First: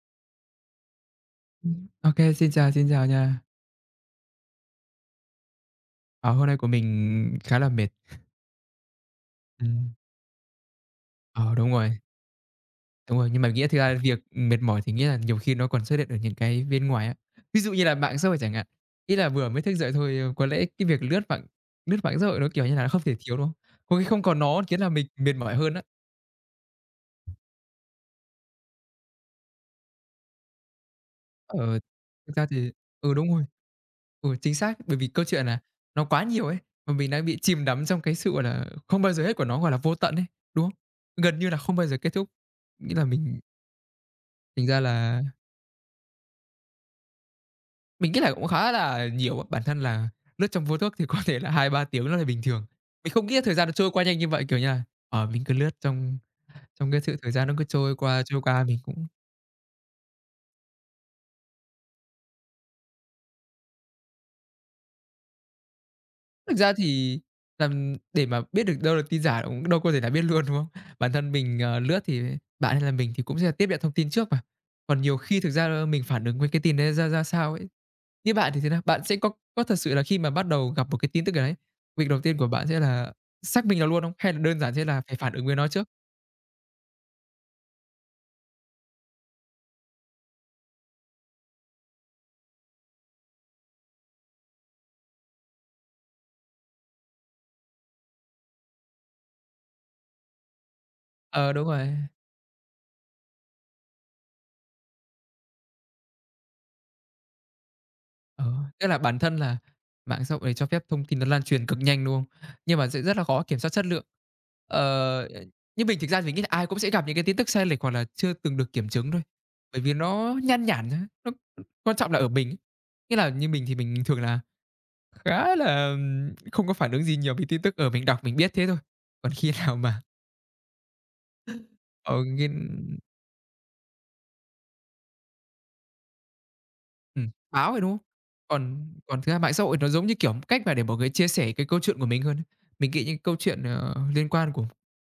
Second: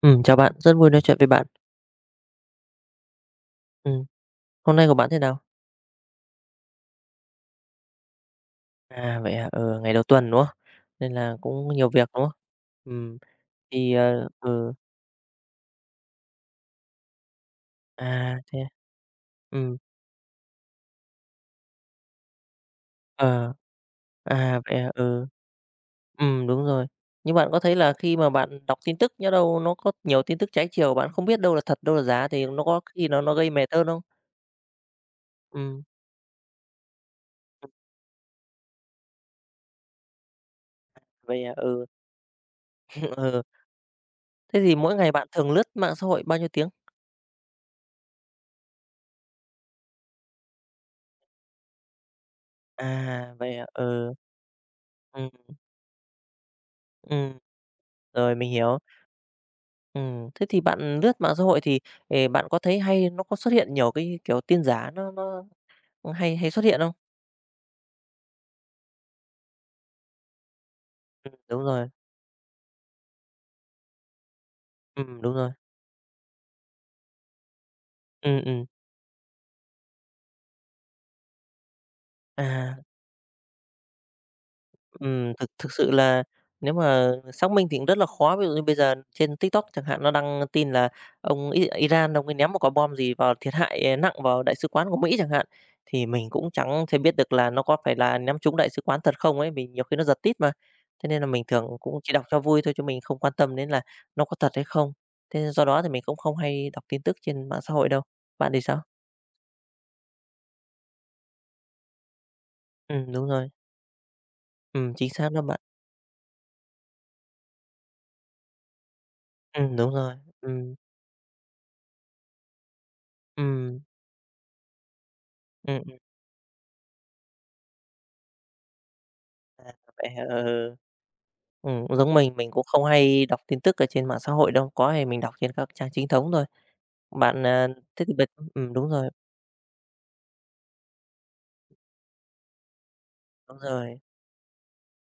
Ừ chào bạn, rất vui nói chuyện với bạn. Ừm. Ô xin chào nha. Ừm, Hôm nay của bạn thế nào? Ờ, Hôm nay của mình khá là mệt. À, vậy à? Ừ, ngày Ừm, đầu tuần, đúng không? Nên là ờ, cũng đúng nhiều rồi, việc, đúng không? Ừ đúng rồi, nhưng mà nghĩa thực thì, ra việc mệt mỏi thì nghĩa là nhiều khi nó còn xuất hiện ở những cái bên ngoài á. Ví dụ như là mạng xã à, hội chẳng thế hạn, à? ý là vừa mới thức Ừm, dậy thôi, có lẽ cái việc lướt mạng xã hội nó, kiểu như là, nó không thể thiếu, đúng ờ, không? Có khi không có à, nó vậy khiến là à? mình Ừ, mệt mỏi hơn á. Đúng rồi. Nhưng bạn có thấy là khi mà bạn đọc tin tức, nhỡ đâu nó có nhiều tin tức trái chiều, bạn không biết đâu là Ờ, thật, đâu là giả Thực thì ra nó thì, có khi ừ, nó đúng nó rồi, gây mệt hơn không? ừ, chính xác, bởi vì câu chuyện là Ừ nó quá nhiều ấy, và mình đang bị chìm ừm, đắm trong cái sự, gọi là, không bao giờ hết của nó, gọi là, vô tận ấy, đúng không? Gần vậy như à? là không Ừ, bao giờ kết thúc, nghĩa là mình. ừ. Thế Thành thì ra mỗi ngày là bạn thường lướt mạng xã hội bao nhiêu tiếng? mình nghĩ là cũng khá là nhiều á. Bản thân là lướt trong vô thức thì có thể là 2 3 tiếng nó là bình thường. Mình không À, nghĩ là thời vậy à? gian nó trôi qua Ừ, nhanh như vậy, kiểu như là, ừm, mình cứ lướt trong trong cái sự thời ừm, gian nó cứ rồi, trôi mình qua, hiểu. mình cũng. Thế thì bạn lướt mạng xã hội thì, bạn có thấy hay nó có xuất hiện nhiều cái, kiểu, tin giả nó hay hay Thực xuất ra hiện không? thì làm để mà biết được đâu là tin giả cũng đâu có thể là biết luôn, đúng không? Bản thân Ừm, mình, đúng rồi, lướt thì bạn hay là mình thì cũng sẽ tiếp nhận thông tin trước mà. Còn nhiều đúng khi rồi, thực ra, mình phản ứng với cái tin đấy ra ra sao ấy. Như ừm, bạn thì ừm, thế nào? Bạn sẽ có thật sự là khi mà bắt đầu gặp một cái tin tức nào đấy, việc đầu tiên của bạn à. sẽ là xác minh nó luôn không? Hay là đơn giản sẽ là phải phản ứng Thực với nó thực trước? sự là nếu mà xác minh thì cũng rất là khó. Ví dụ như bây giờ trên TikTok chẳng hạn, nó đăng tin là ông Iran ông ấy ném một quả bom gì vào thiệt hại, nặng vào đại sứ quán của Mỹ chẳng hạn, thì mình cũng chẳng thể biết được là nó có phải là ném trúng đại sứ quán thật không ấy, vì nhiều khi nó giật tít mà. Thế nên là mình Ờ, đúng thường rồi. cũng chỉ đọc cho vui thôi chứ mình không quan tâm đến là nó có thật hay không. Thế nên do đó thì mình cũng không hay đọc tin tức trên mạng xã hội đâu. Bạn Ờ, thì sao? Tức là bản thân là mạng xã hội này cho phép thông tin nó lan truyền cực nhanh, đúng không? Nhưng mà sẽ rất là Đúng khó rồi. kiểm soát chất lượng. Chính Ờ, xác đó bạn. Như mình thực ra mình nghĩ là ai cũng sẽ gặp những cái tin tức sai lệch hoặc là chưa từng được kiểm chứng thôi, bởi Đúng vì rồi. nó nhan Ừm, nhản á, nó quan trọng là ở mình ấy. Nghĩa là như mình thì ừm, mình thường là khá ừm, là, ừm. Không có phản ứng gì nhiều với tin tức, ở mình đọc mình biết thế thôi. Còn khi À, nào mà, vậy hả? Ừ. Giống ở mình nghiên. cũng không hay đọc tin tức ở trên mạng xã hội đâu, có thì mình đọc trên các trang chính thống thôi. Bạn, à, Báo rồi, đúng không? thế thì bật ừm, Còn đúng rồi, còn thực ra mạng xã hội nó giống như, kiểu, cách mà để mọi người chia sẻ cái câu chuyện của mình hơn ấy. Mình nghĩ những câu đúng chuyện, rồi, liên quan của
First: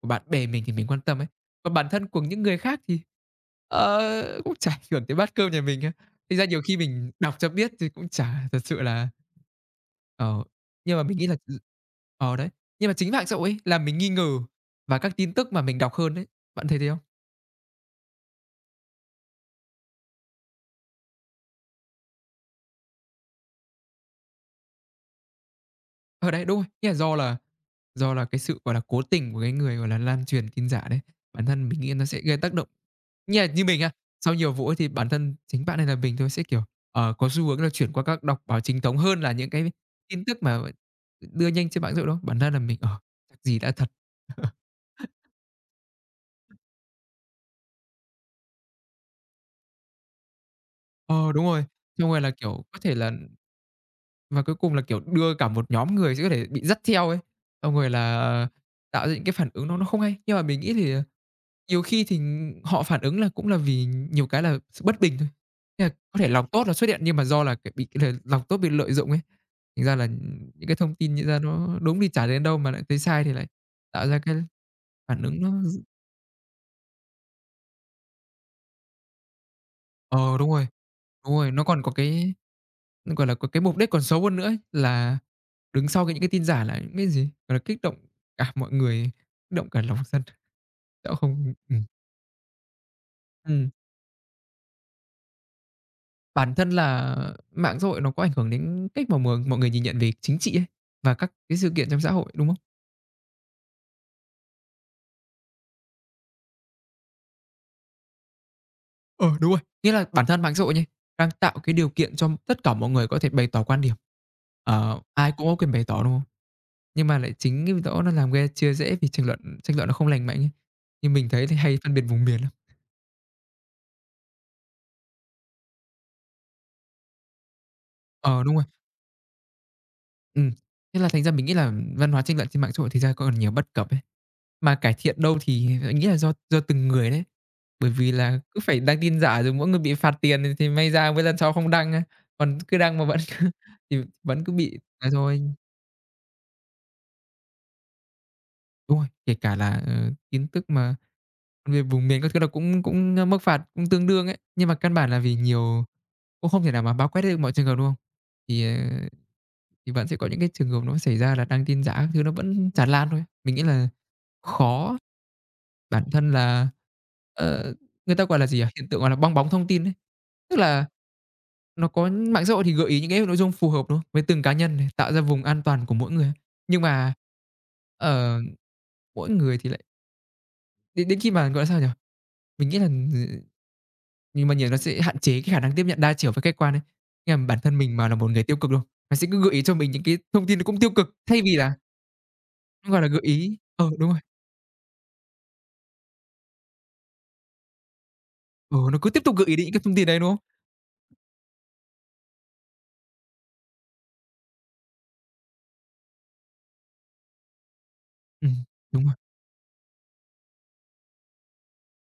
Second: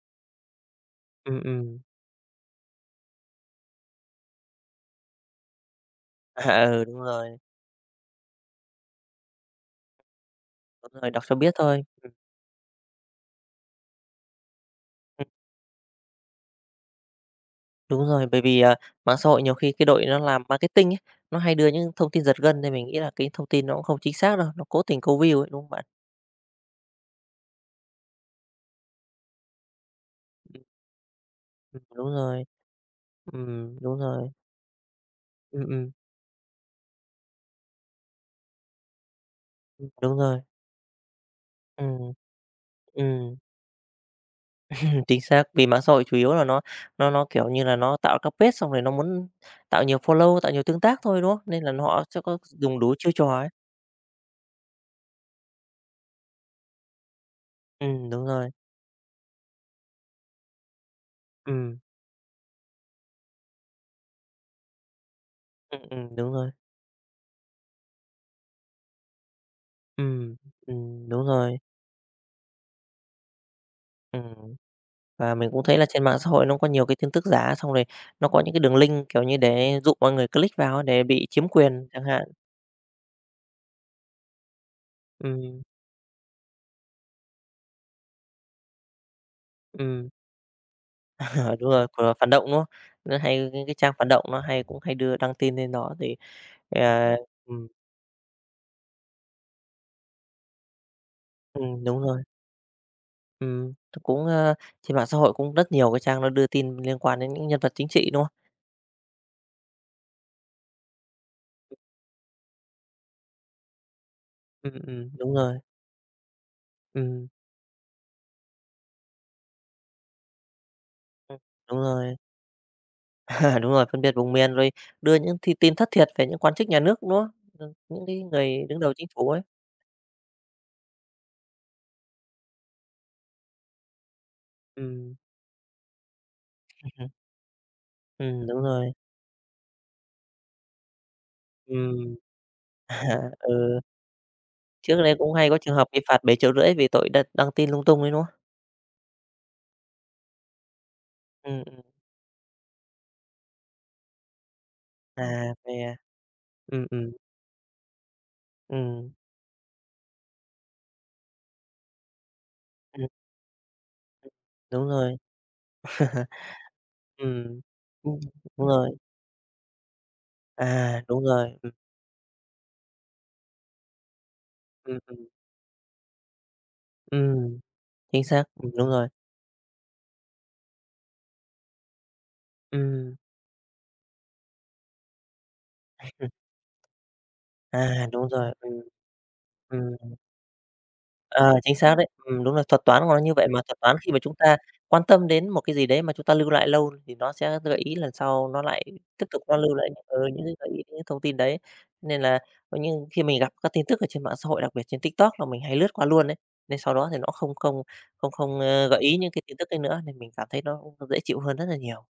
của bạn bè mình thì mình quan tâm ấy, ừm, còn ừm, bản thân của những người khác thì, cũng chả ảnh hưởng tới bát cơm nhà mình á. Thành ra nhiều à, khi ừ, mình đọc cho biết thì cũng chả thật sự là. Ờ, nhưng đúng mà rồi, mình đọc nghĩ cho là biết thôi. Đấy, nhưng mà chính mạng xã hội ấy làm mình nghi ngờ và các ừm, tin tức mà mình đọc hơn ấy, bạn thấy thế không? đúng rồi, bởi vì, mạng xã hội nhiều khi cái đội nó làm marketing ấy, nó hay đưa những thông tin giật gân nên mình nghĩ là cái thông tin nó cũng không chính xác đâu, nó cố tình câu view ấy, đúng không bạn? Ở đấy, đúng rồi. Nghĩa là do là cái sự, gọi là, cố tình của cái người, gọi là, lan truyền Ừm, tin giả đấy, bản thân mình nghĩ nó đúng sẽ gây rồi, tác động như là như mình á, đúng rồi, sau nhiều vụ ấy thì bản thân ừm, chính bạn hay ừm, là mình thôi sẽ, kiểu, có xu hướng là chuyển qua các đọc báo chính thống hơn là những cái đúng tin tức rồi, mà đưa nhanh trên mạng xã hội ừm, đó. Bản thân là mình, ừm. chắc gì đã thật. Chính xác, vì mạng xã hội chủ yếu là nó, kiểu như là, nó tạo các page xong rồi nó muốn tạo nhiều follow, tạo nhiều tương tác thôi, đúng Ờ, không? đúng Nên rồi. là họ Xong sẽ rồi là, có kiểu, dùng có đủ thể chiêu là trò ấy. và cuối cùng là, kiểu, đưa cả một nhóm người sẽ có thể bị dắt theo ấy, xong rồi là, Đúng rồi. tạo ra những cái phản ứng nó không hay. Nhưng mà mình nghĩ thì. Ừm, Nhiều khi thì họ phản ứng là cũng là vì nhiều cái là sự bất bình thôi. Nghĩa là có thể đúng lòng rồi. tốt nó xuất hiện nhưng mà do là, kiểu, bị là lòng tốt bị lợi dụng ấy, thành ra là Ừm, những cái thông tin như đúng ra rồi. nó đúng thì chả đến đâu mà lại thấy sai thì lại tạo ra cái Ừm, phản và ứng mình nó cũng thấy d. là trên mạng xã hội nó có nhiều cái tin tức giả, xong rồi nó có những cái đường link, kiểu như, để dụ mọi người ờ, Đúng click rồi, vào để bị đúng chiếm rồi, nó còn quyền có chẳng hạn. cái, gọi là, có cái mục đích còn xấu hơn nữa ấy, là Ừm, đứng sau cái những cái tin giả là những cái gì, gọi là, kích động cả mọi người, kích động cả lòng ừm, dân, sẽ không đúng ừm, rồi, của phản động, đúng không? Nó hay cái ừm. cái trang phản động nó hay cũng hay đưa đăng tin lên đó thì, Bản thân là à ừm, mạng xã hội nó có ảnh hưởng đến cách mà mọi mọi người nhìn nhận về chính trị ấy, và các cái sự kiện đúng trong xã rồi. hội, đúng không? Ừm, cũng, a, Trên mạng xã hội cũng rất nhiều cái trang nó đưa tin liên quan đến những nhân vật chính trị, đúng không? Ờ, đúng rồi. Nghĩa là bản thân mạng xã hội nha, đang tạo cái điều kiện cho tất cả mọi người có thể bày tỏ quan điểm. Ừm, ừm, Ai đúng cũng có rồi, quyền bày tỏ, đúng không? Nhưng mà ừm, lại chính cái đó nó làm gây chia rẽ vì tranh luận nó không lành mạnh ấy. Nhưng mình Ừm. thấy thì hay Đúng phân biệt rồi, vùng miền lắm. đúng rồi, phân biệt vùng miền rồi đưa những thi tin thất thiệt về những quan chức nhà nước, đúng không? Những cái Ờ, đúng người rồi. đứng đầu chính phủ ấy. ừ Thế là thành ra mình nghĩ là văn hóa tranh luận trên mạng xã hội thì ra còn nhiều bất cập ấy. Mà cải Ừm, thiện đâu thì mình nghĩ là do từng ừm, người đấy. Bởi vì là cứ đúng phải rồi, đăng tin giả rồi mỗi người bị phạt tiền thì may ra với lần sau không đăng, a. ừm, Còn cứ đăng mà vẫn ừ, thì vẫn cứ bị trước là đây cũng rồi. hay có trường hợp bị phạt bảy triệu rưỡi vì tội đăng đăng tin lung tung đấy, đúng không? Đúng rồi, kể cả là, tin tức mà Ừm, ừm, về vùng miền các thứ là cũng cũng, a, mức phạt cũng tương đương ấy. Nhưng mà căn bản là à, vì vậy nhiều à? cũng không thể nào Ừm, mà bao ừm, quát được mọi trường hợp, đúng không? Thì, ờ, ừm, thì vẫn sẽ có những cái trường hợp nó xảy ra là đăng tin giả các thứ nó vẫn tràn lan thôi. Mình nghĩ là đúng khó. rồi, Bản thân là, ừm, ờ, người ừm, ta, gọi là gì nhỉ, đúng hiện rồi, tượng, gọi là, bong bóng thông tin ấy. Tức là à, đúng rồi. nó có mạng xã hội thì gợi ý những cái nội dung phù hợp, đúng không? Với từng cá nhân này, Ừm, tạo ừm, ra vùng an toàn của mỗi người. Nhưng mà, ừm, chính ờ, xác, đúng rồi, mỗi người thì lại đến đến khi mà, gọi là, sao nhỉ, mình nghĩ là, ừm, ừ, nhưng mà nhiều nó sẽ hạn chế cái khả năng tiếp nhận đa ừm, chiều và khách quan ấy. Nghĩa là bản thân mình à, mà là đúng một người rồi, tiêu cực, luôn không? Nó sẽ cứ gợi ý cho mình những ừm, cái thông tin nó cũng tiêu cực, thay ờ, vì là chính xác đấy, đúng là thuật nó, gọi toán là, nó gợi như vậy ý, mà. Thuật ờ, toán đúng khi mà rồi, chúng ta quan tâm đến một cái gì đấy mà chúng ta lưu lại lâu thì nó sẽ gợi ý lần sau nó ờ lại nó cứ tiếp tiếp tục tục gợi ý nó đến những lưu cái lại thông những tin đấy, đúng không? những cái gợi ý, những thông tin đấy. Nên là có những khi mình gặp các tin tức ở trên mạng xã hội, đặc biệt trên TikTok là mình hay lướt qua luôn ấy, nên sau đó thì nó không không không không, Ừm, ơ, gợi đúng rồi. ý những cái tin tức ấy nữa, nên mình cảm thấy nó cũng dễ chịu hơn rất là nhiều.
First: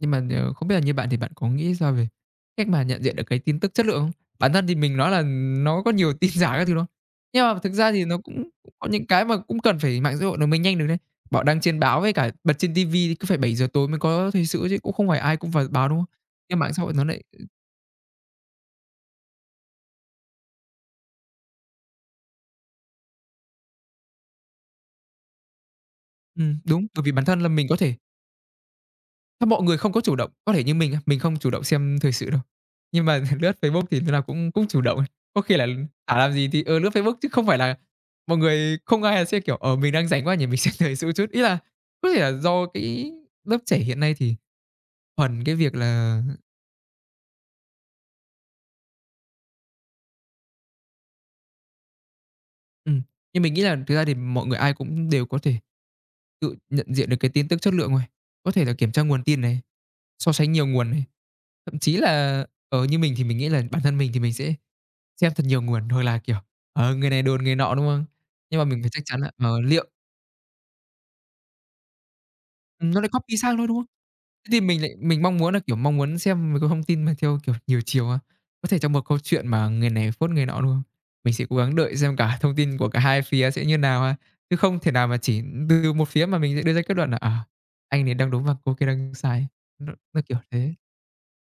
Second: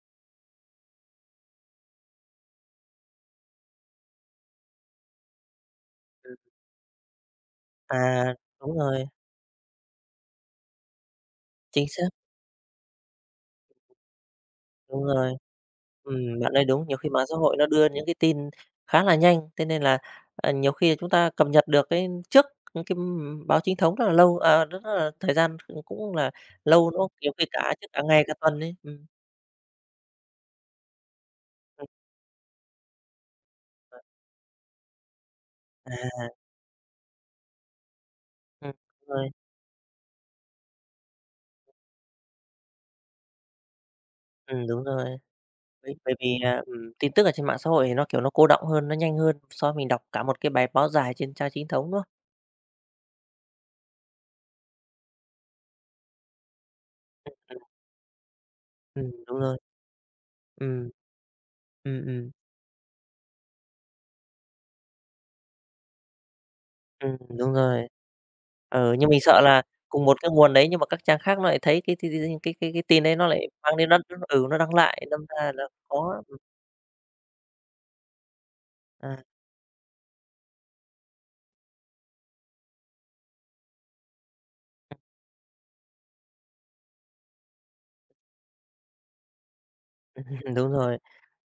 Nhưng mà, không biết là như bạn thì bạn có nghĩ sao về cách mà nhận diện được cái tin tức chất lượng không? Bản thân thì mình nói là nó có nhiều tin Ừm, giả các thứ đó nhưng mà thực ra thì nó à, cũng cũng đúng có rồi, những cái mà cũng cần phải mạng xã hội nó mới nhanh được đấy. Bảo đăng trên chính báo xác, với cả bật trên ti thì cứ phải 7 giờ tối mới có thời sự chứ cũng đúng không phải rồi. ai cũng vào báo, đúng không? Bạn Nhưng nói mạng xã đúng, hội nhiều nó khi lại. mạng xã hội nó đưa những cái tin khá là nhanh, thế nên là, nhiều khi chúng ta cập nhật được cái trước những cái báo chính thống rất là lâu, rất là thời gian cũng cũng là Ừm, đúng, lâu nữa, bởi vì bản nhiều thân khi là mình cả có trước thể. cả ngày, cả tuần ấy. Sao mọi người không có chủ động, có thể như mình á, mình không chủ động ừm, xem thời sự đâu. Nhưng mà lướt Facebook à, thì lúc nào cũng cũng chủ động. Có khi là chả làm gì thì, lướt Facebook chứ không phải là mọi ừm, người không đúng ai là rồi, sẽ, kiểu, ở mình đang rảnh quá nhỉ, mình xem thời sự chút. Ý là có thể là do cái lớp trẻ hiện nay thì đúng rồi. thuần cái việc Bởi bởi là. vì, tin tức ở trên mạng xã hội thì nó, kiểu, nó cô đọng hơn, nó nhanh hơn so với mình đọc cả một cái bài báo dài trên trang chính thống, đúng không? ừm, nhưng mình nghĩ là thực ra thì mọi người ai cũng đều có thể tự nhận diện được cái tin tức chất lượng rồi. Có thể là kiểm tra nguồn Đúng tin rồi, này, so sánh nhiều ừm, nguồn này, thậm chí ừm, ừm, là, ở như mình thì mình nghĩ là bản thân mình thì mình sẽ. Xem thật nhiều nguồn hoặc là, kiểu, người này đồn đúng người nọ, rồi. đúng không? Nhưng mà mình phải Ừ, chắc nhưng chắn mình là, sợ là liệu cùng một cái nguồn đấy nhưng mà các trang khác nó lại thấy cái nó tin lại đấy nó copy lại sang thôi, đúng mang không? đến Thế nó thì đăng lại, mình đâm mong ra muốn là, là kiểu, mong muốn khó xem mấy cái thông tin mà theo, kiểu, nhiều chiều á. Có thể trong một à, câu chuyện mà người này phốt người nọ, đúng không? Mình sẽ cố gắng đợi xem cả thông tin của cả hai phía sẽ như nào ha, chứ không thể nào mà chỉ từ một phía mà mình sẽ đưa ra kết luận là, à, anh này đang đúng và cô kia đang sai. Nó kiểu đúng thế. rồi.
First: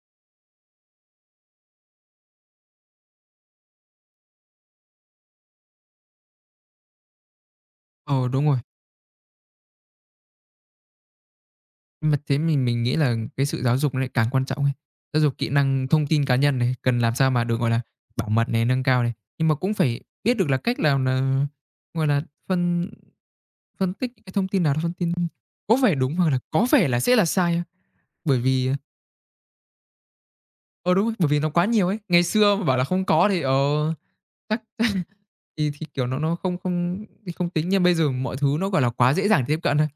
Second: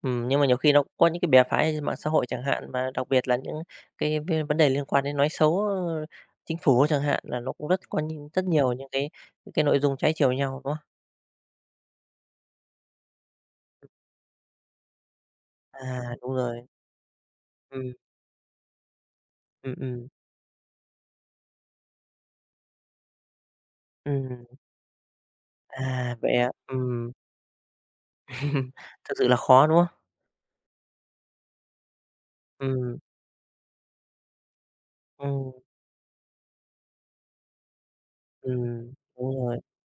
Nhưng mà nhiều khi nó cũng có những cái bè phái trên mạng xã hội chẳng hạn, và đặc biệt là những cái vấn đề liên quan đến nói xấu, chính phủ chẳng hạn, là nó cũng rất có Ờ, những rất đúng rồi. nhiều những cái nội dung trái chiều nhau, đúng không? Nhưng mà thế mình nghĩ là cái sự giáo dục nó lại càng quan trọng ấy. Giáo dục kỹ năng À, thông tin đúng cá nhân rồi. này, cần làm sao mà được, gọi là, Ừm, bảo mật này, nâng cao này, nhưng mà ừm, cũng phải ừm, biết được là cách nào là gọi là, phân phân tích những cái ừm. thông tin nào là thông tin có vẻ đúng À, hoặc vậy là ạ có vẻ là Ừm. sẽ là sai á. Bởi vì Thực sự là khó, đúng không? Ờ, đúng rồi, bởi vì nó quá nhiều ấy. Ngày xưa mà bảo là Ừm, không có thì, ờ, chắc ừm, thì, kiểu, nó không không thì không tính, nhưng bây giờ mọi thứ nó, gọi là, quá dễ đúng dàng rồi. tiếp cận thôi.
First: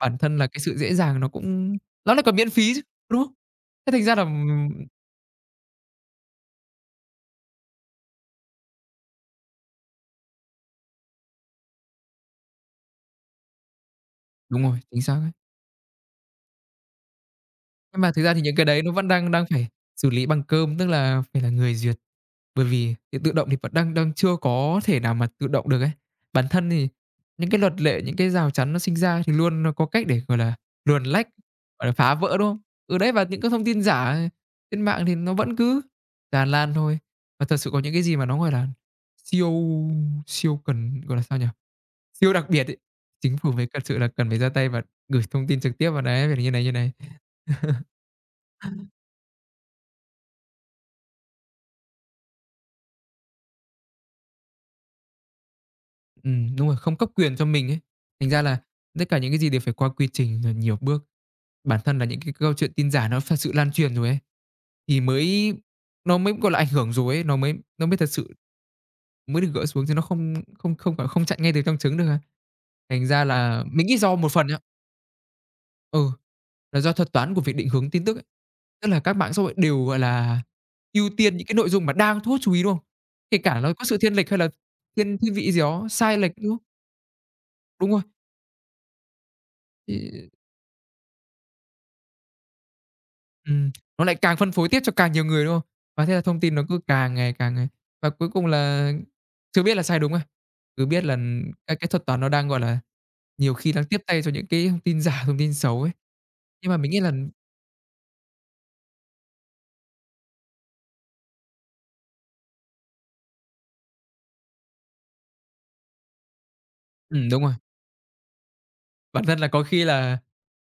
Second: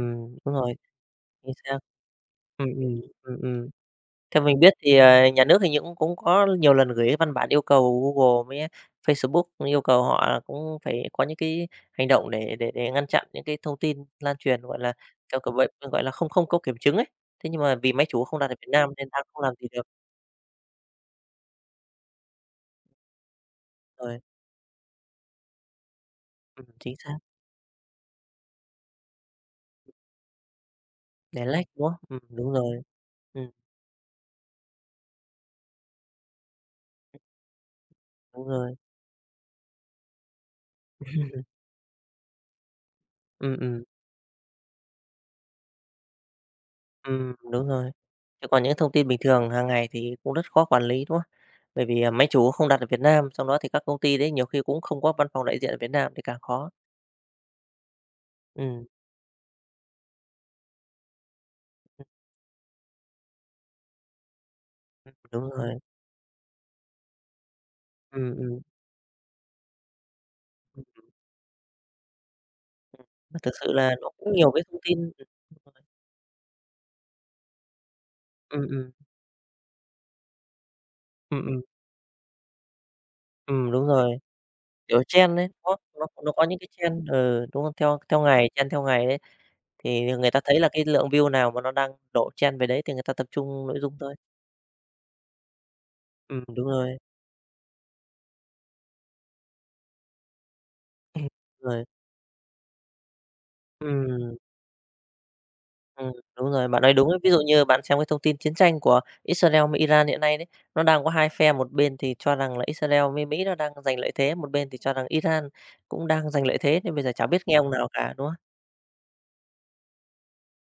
Bản thân là Đúng cái rồi, sự dễ dàng nó chính cũng xác. nó lại còn miễn Ừm, phí chứ, ừm, đúng không? ừm, ừm. Thế thành ra là, Theo mình biết thì, nhà nước hình như cũng cũng có nhiều lần gửi cái văn bản yêu cầu Google với Facebook yêu cầu họ là cũng phải có những cái hành động để ngăn chặn những cái thông tin lan truyền, đúng gọi rồi, là, chính xác đấy. theo kiểu vậy, gọi là, không không có kiểm chứng ấy. Thế nhưng mà vì Nhưng máy mà thực chủ ra không thì đặt ở những cái Việt đấy Nam nó nên vẫn đang đang không đang làm gì phải được. xử lý bằng cơm, tức là phải là người duyệt, bởi vì thì tự động thì vẫn đang đang Rồi, chưa có thể nào mà tự động được ấy. Bản thân thì chính xác, những cái luật lệ, những cái rào chắn nó sinh ra thì luôn nó có cách để, gọi là, luồn lách, để lách, đúng gọi là, không? phá vỡ, đúng Đúng không? rồi, Ừ, đấy, và những ừm, cái thông tin giả trên mạng thì nó vẫn cứ tràn lan thôi. Và thật sự có những cái gì mà nó, đúng gọi là, rồi. siêu siêu cần, gọi là, sao nhỉ? Siêu đặc biệt ấy, chính Ừm, phủ mới thật ừm. sự là cần phải ra tay và gửi thông tin trực tiếp vào đấy, phải là như này, như này. Đúng rồi. Chứ còn những thông tin bình thường hàng ngày thì cũng rất khó quản lý, đúng không? Bởi vì, máy chủ không đặt ở Việt Nam, xong đó thì các công ty đấy nhiều khi cũng không có văn phòng đại diện ở Việt Nam thì càng Đúng khó. rồi, không cấp quyền cho mình ấy. Thành ra là Ừm, tất cả những cái gì đều phải qua quy trình rồi nhiều bước. Bản thân là ừm, những cái câu chuyện tin giả nó thật sự lan truyền rồi ấy, thì đúng mới rồi. nó mới, gọi là, ảnh hưởng rồi ấy, nó mới thật Ừm, sự ừm, ừm, mới được gỡ xuống chứ nó không không ừm. không, gọi không chặn ngay từ trong trứng được à. Thành ra Mà thực là sự mình là nghĩ nó do cũng một phần nhiều á cái thông tin đúng rồi. ừ, là do thuật toán của việc định hướng tin tức ấy. Ừm, Tức ừm, là các mạng xã hội đều, gọi là, ưu tiên những cái ừm, nội dung mà đang thu hút chú ý, đúng không? Kể cả nó có đúng sự thiên rồi, lệch hay là kiểu, thiên thiên trend đấy, vị gì nó đó nó sai nó lệch, có đúng những không? cái trend đúng không? Đúng Theo rồi, theo ngày, trend theo ngày đấy, thì người ta thấy là cái lượng view nào mà nó đang đổ trend về đấy thì người ta tập trung ừm, nội dung nó thôi. lại càng phân phối tiếp cho càng nhiều người, đúng không? Và thế là thông tin nó Đúng cứ rồi. Càng ngày và cuối cùng là chưa biết là sai đúng à, cứ biết là Đúng các Rồi. cái thuật toán nó đang, gọi là, nhiều khi đang tiếp tay cho Ừm. những cái thông tin giả, thông tin xấu ấy. Đúng rồi, Nhưng mà bạn mình nói nghĩ đúng là đấy. Ví dụ như bạn xem cái thông tin chiến tranh của Israel với Iran hiện nay đấy, nó đang có hai phe, một bên thì cho rằng là Israel với Mỹ nó đang giành lợi thế, một bên thì cho rằng Iran cũng đang giành lợi thế, nên bây giờ chả biết đúng rồi, nghe ông nào cả, đúng không? bản thân là có khi là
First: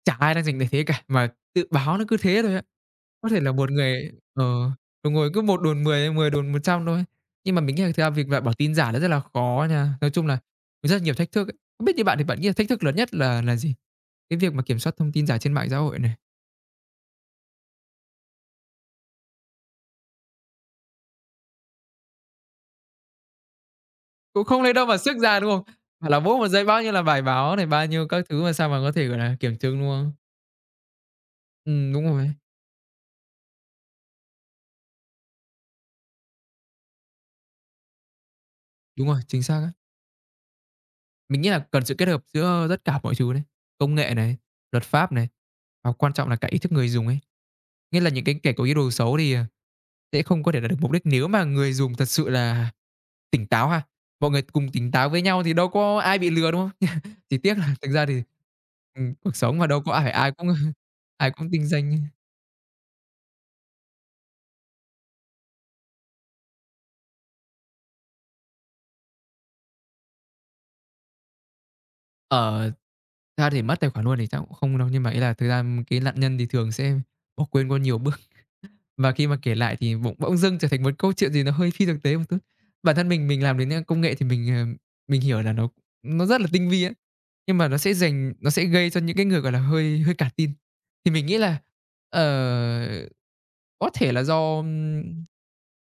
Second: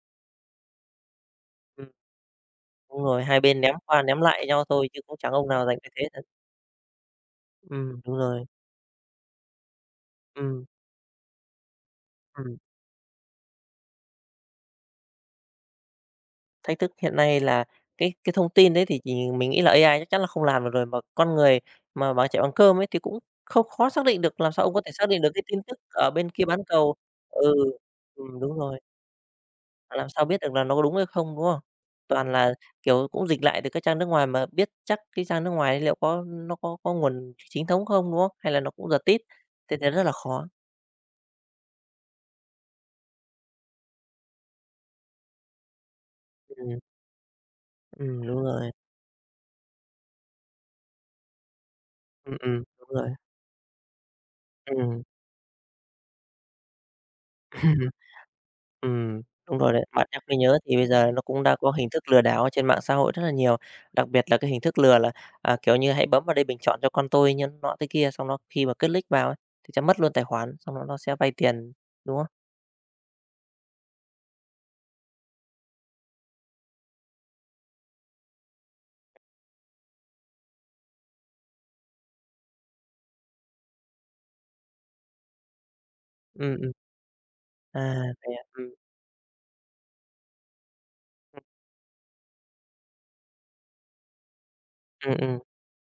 chả ai đang rành để thế cả, mà tự Ừm, báo nó cứ thế thôi á. đúng rồi, Có thể hai là bên một ném qua người ném lại nhau ờ, thôi chứ đúng cũng rồi, chẳng cứ ông nào một giành đồn lợi thế 10 thật. 10 đồn 100 thôi. Nhưng mà mình nghĩ là thực ra Đúng việc loại rồi, bỏ tin giả nó rất là khó nha. Nói chung là ừm, rất nhiều thách thức ấy. Không biết như bạn thì bạn nghĩ là ừm. thách thức lớn nhất là gì? Cái việc mà kiểm soát thông tin giả trên mạng xã hội này, Thách thức hiện nay là cái thông tin đấy thì mình nghĩ là AI chắc chắn là không làm được rồi, mà con người mà bằng chạy bằng cơm ấy thì cũng không khó xác định được, cũng làm không sao lấy ông có đâu thể mà xác sức định được ra, cái đúng tin không? tức ở Bảo là bên mỗi kia một bán giây bao nhiêu cầu. là bài Ừ, báo này, bao nhiêu các thứ mà đúng sao rồi, mà có thể, gọi là, kiểm chứng, đúng làm không? sao biết được là nó có đúng hay không, đúng không? Ừm, đúng rồi, Toàn là, kiểu, cũng dịch lại từ các trang nước ngoài mà biết chắc cái trang nước ngoài đấy liệu có nó có nguồn chính thống không, đúng không? Hay là nó cũng giật đúng tít, rồi, chính xác á. thế thế rất là khó. Mình nghĩ là cần sự kết hợp giữa tất cả mọi thứ đấy, công nghệ này, luật pháp này, và quan trọng là cả ý thức Ừm, người dùng ấy. Nghĩa là những cái đúng kẻ có rồi, ý đồ xấu thì, ờ, sẽ không có thể đạt được mục đích nếu mà người dùng thật sự là đúng rồi, tỉnh táo ha. Mọi người cùng tỉnh ừm. táo với nhau thì đâu có ai bị lừa, đúng không? Chỉ tiếc là thực ra thì cuộc đúng sống mà rồi đâu đấy. có ai Bạn phải nhắc ai mới cũng nhớ thì bây giờ nó ai cũng cũng đã tinh có hình danh. thức lừa đảo ở trên mạng xã hội rất là nhiều, đặc biệt là cái hình thức lừa là, kiểu như, hãy bấm vào đây bình chọn cho con tôi như nọ thế kia, xong nó khi mà click vào ấy, thì sẽ mất luôn tài khoản, xong nó sẽ vay tiền, đúng không? Ờ, thật ra thì mất tài khoản luôn thì chắc cũng không đâu, nhưng mà ý là thực ra cái nạn nhân thì thường sẽ bỏ quên qua nhiều bước, và khi mà kể lại thì bỗng bỗng dưng trở thành một câu chuyện gì nó hơi phi thực tế một chút. Bản thân mình làm đến, a, công nghệ thì mình, ờ, mình hiểu là nó rất là Ừ tinh Ừ vi á, nhưng mà à, vậy à? nó sẽ gây cho những cái người, gọi là, hơi hơi cả tin. Thì mình nghĩ là, ờ, có thể là do, ừm, ừm,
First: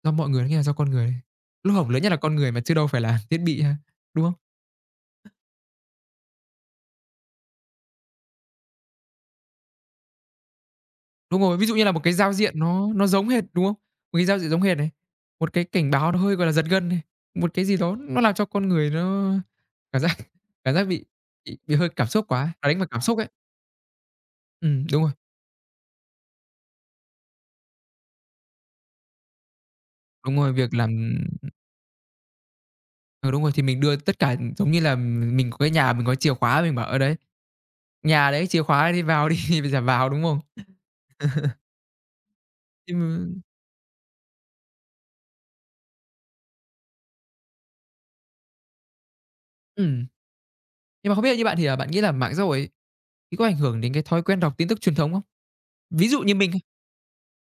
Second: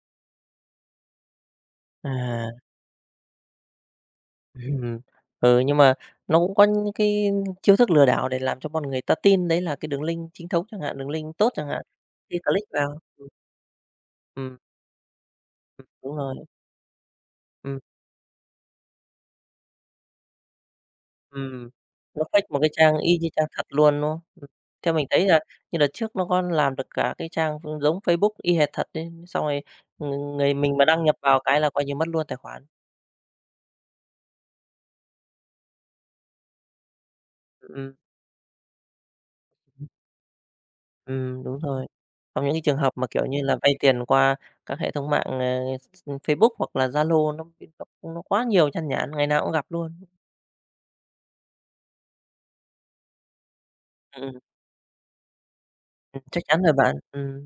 do mọi người, nghĩa là do con người. Lỗ hổng lớn nhất là con à, người mà chứ đâu phải là thiết bị ha, đúng không? ừm. Ừ, nhưng mà nó cũng có những cái chiêu thức lừa đảo để làm cho con người ta tin đấy là cái đường link chính thống chẳng hạn, đường link Đúng tốt rồi, ví chẳng dụ hạn, như là một cái giao khi diện click nó vào. nó giống hệt, đúng không? Một cái giao diện ừm, giống hệt này, một cái cảnh báo đúng nó rồi. hơi, gọi là, giật gân này, một cái gì Ừ đó nó làm cho con người nó cảm giác cảm giác bị bị Ừm, bị hơi cảm nó xúc fake quá một nó cái đánh vào trang cảm y xúc ấy. như trang thật luôn, đúng không? Ừm, Theo đúng mình rồi, thấy là như đợt trước nó có làm được cả cái trang giống Facebook y hệt thật ấy, xong rồi, đúng người rồi, việc mình mà làm đăng nhập vào cái là coi như mất luôn tài khoản. ừ, đúng rồi, thì mình đưa tất cả giống như là mình có cái nhà, mình có chìa khóa, mình bảo: ở đấy, Ừm, nhà đấy, chìa khóa đấy, đi vào đi." Bây giờ vào, đúng không? Đúng rồi. Trong những cái trường hợp Nhưng mà, kiểu mà như là, vay tiền qua các hệ thống mạng, Facebook hoặc là Zalo nó nó quá nhiều than nhản, ngày nào cũng gặp luôn. ừm, nhưng mà không biết như bạn thì, à, bạn nghĩ là mạng xã hội ấy, thì có ảnh hưởng đến cái thói Ừm, quen đọc tin tức truyền thống không? Ví dụ như chắc mình chắn rồi bạn.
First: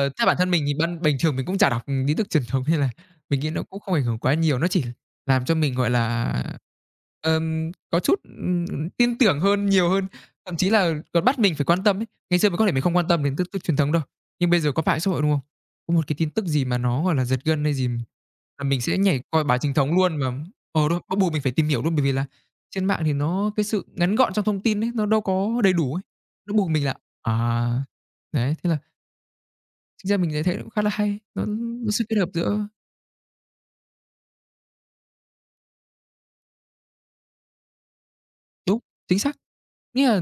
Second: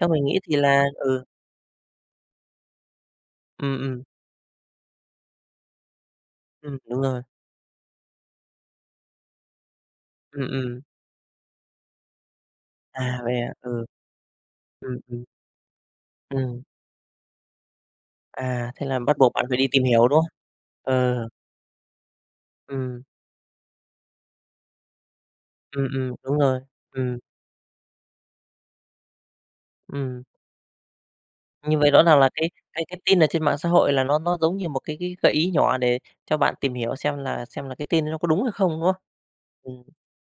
Theo mình theo bản nghĩ thân thì mình thì là ban bình ừ, thường mình cũng chả đọc, tin tức truyền thống nên là mình nghĩ nó ừm, cũng không ừm, ảnh hưởng quá nhiều, nó chỉ làm cho mình, gọi là, đúng rồi. Có chút, tin tưởng hơn, nhiều hơn, Ừm, thậm chí ừm. là còn bắt mình phải quan tâm ấy. Ngày xưa mình có thể mình không quan À, tâm đến vậy tin à? tức truyền Ừ, thống đâu, nhưng bây giờ có ừm, mạng xã hội, ừm. đúng không? Có một cái tin tức Ừm, gì mà nó, gọi là, giật gân hay gì là à, mình thế là sẽ bắt nhảy buộc bạn coi phải báo đi chính tìm thống hiểu, đúng luôn mà không? ờ, đúng, bắt Ờ, buộc mình phải tìm hiểu luôn, bởi vì là trên ừm, mạng thì nó cái sự ngắn gọn trong thông tin ấy, nó đâu có đầy đủ ấy, đúng nó rồi, buộc mình là ừm, à, đấy, thế là chính ra ừm. mình lại thấy cũng khá là hay, nó Như vậy nó rõ sự kết ràng là hợp cái giữa cái cái tin ở trên mạng xã hội là nó giống như một cái gợi ý nhỏ để cho bạn tìm hiểu xem là cái tin nó có đúng hay không, đúng, đúng không? chính xác. Ừm, Nghĩa là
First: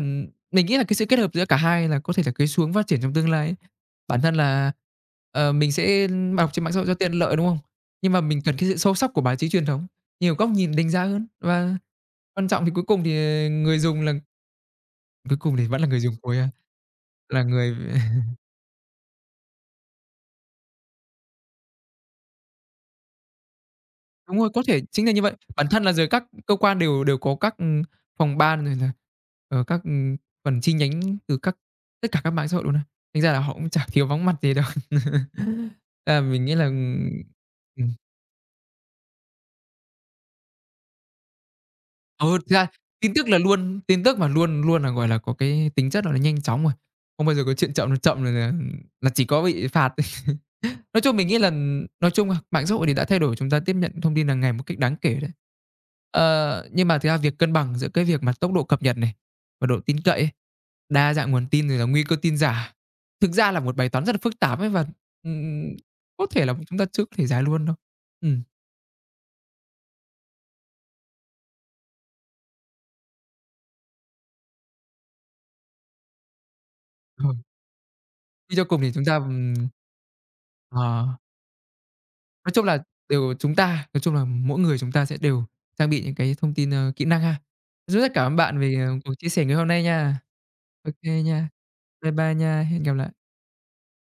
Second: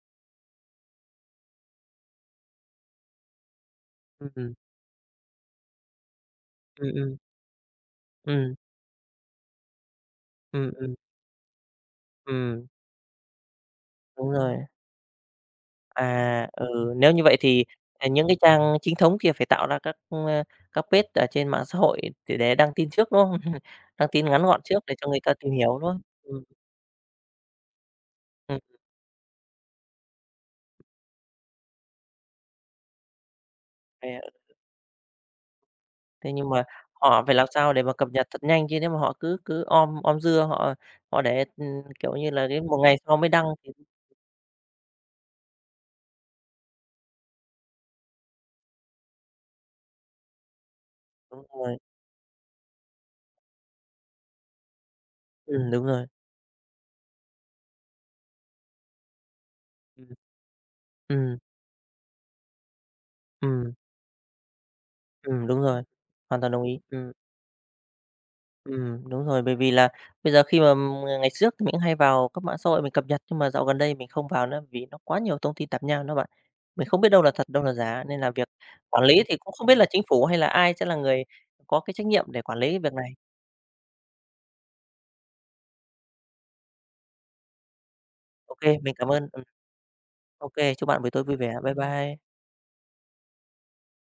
mình nghĩ là cái sự kết hợp giữa cả hai là có thể là cái xu hướng phát triển trong tương lai ấy. Bản ừm, thân ừm, là, ờ, mình sẽ đọc trên mạng xã hội cho tiện ừm, lợi, đúng không? Nhưng mà mình ừm, cần cái sự sâu sắc của báo chí truyền thống, nhiều góc ừm, nhìn đánh ừm, giá hơn và quan trọng ừm, thì cuối cùng thì, ờ, người dùng là đúng rồi. cuối cùng thì vẫn là người dùng cuối À, à? ừ, nếu như vậy Là thì, người những cái trang chính thống kia phải tạo ra các, các page ở trên mạng xã hội để đăng tin trước, đúng không? Đăng tin đúng ngắn rồi, gọn có thể trước để chính cho là người như vậy. ta tìm Bản hiểu, thân đúng là không? giờ các cơ quan đều đều có các, phòng ừm, ban rồi là, ờ, các, phần chi nhánh từ các tất cả các mạng xã hội luôn á. Thành ra là họ cũng chả thiếu à. vắng mặt gì đâu. À, Thế mình nhưng nghĩ mà là, họ phải làm sao để mà ừ, cập nhật thật nhanh, chứ nếu mà họ cứ cứ om om dưa, họ họ để, kiểu ờ, như là, thực đến ra một ngày tin sau mới tức là đăng thì luôn tin tức mà luôn luôn là, gọi là, có cái tính chất là nó nhanh chóng rồi. Không bao giờ có chuyện chậm, nó chậm là ừ, là chỉ có bị phạt. Nói chung mình nghĩ đúng là rồi, nói chung, mạng xã hội thì đã thay đổi chúng ta tiếp nhận thông tin hàng ngày một cách đáng kể đấy. Đúng rồi, Ờ, nhưng mà thực ra việc cân bằng giữa cái việc mà tốc độ cập nhật này và độ tin ừm, cậy ấy, đa dạng ừm, nguồn tin rồi là nguy cơ tin giả, thực ra là ừm, một bài toán rất là phức tạp ấy và, đúng ừm, rồi, có hoàn thể toàn là đồng chúng ý, ta chưa có thể giải luôn đâu. Ừm, đúng rồi. Bởi vì là bây giờ khi mà ngày trước thì mình hay vào các mạng xã hội mình cập nhật, nhưng mà dạo gần đây mình không vào nữa, vì nó quá nhiều thông tin tạp nham đó bạn. Mình không biết đâu là rồi, thật, đâu là giả, nên là việc suy cho cùng thì quản chúng ta, lý thì cũng không biết là chính phủ hay là ai sẽ là ờ. người có cái trách nhiệm để Nói quản chung lý là việc này. đều chúng ta, nói chung là mỗi người chúng ta sẽ đều trang bị những cái thông tin, ờ, kỹ năng ha. Rất rất cảm ơn bạn Ok về, ờ, mình cảm cuộc ơn. chia sẻ ngày hôm nay nha. OK, chúc Ô bạn buổi kê tối vui nha. vẻ. Bye Bye bye. bye nha, hẹn gặp lại.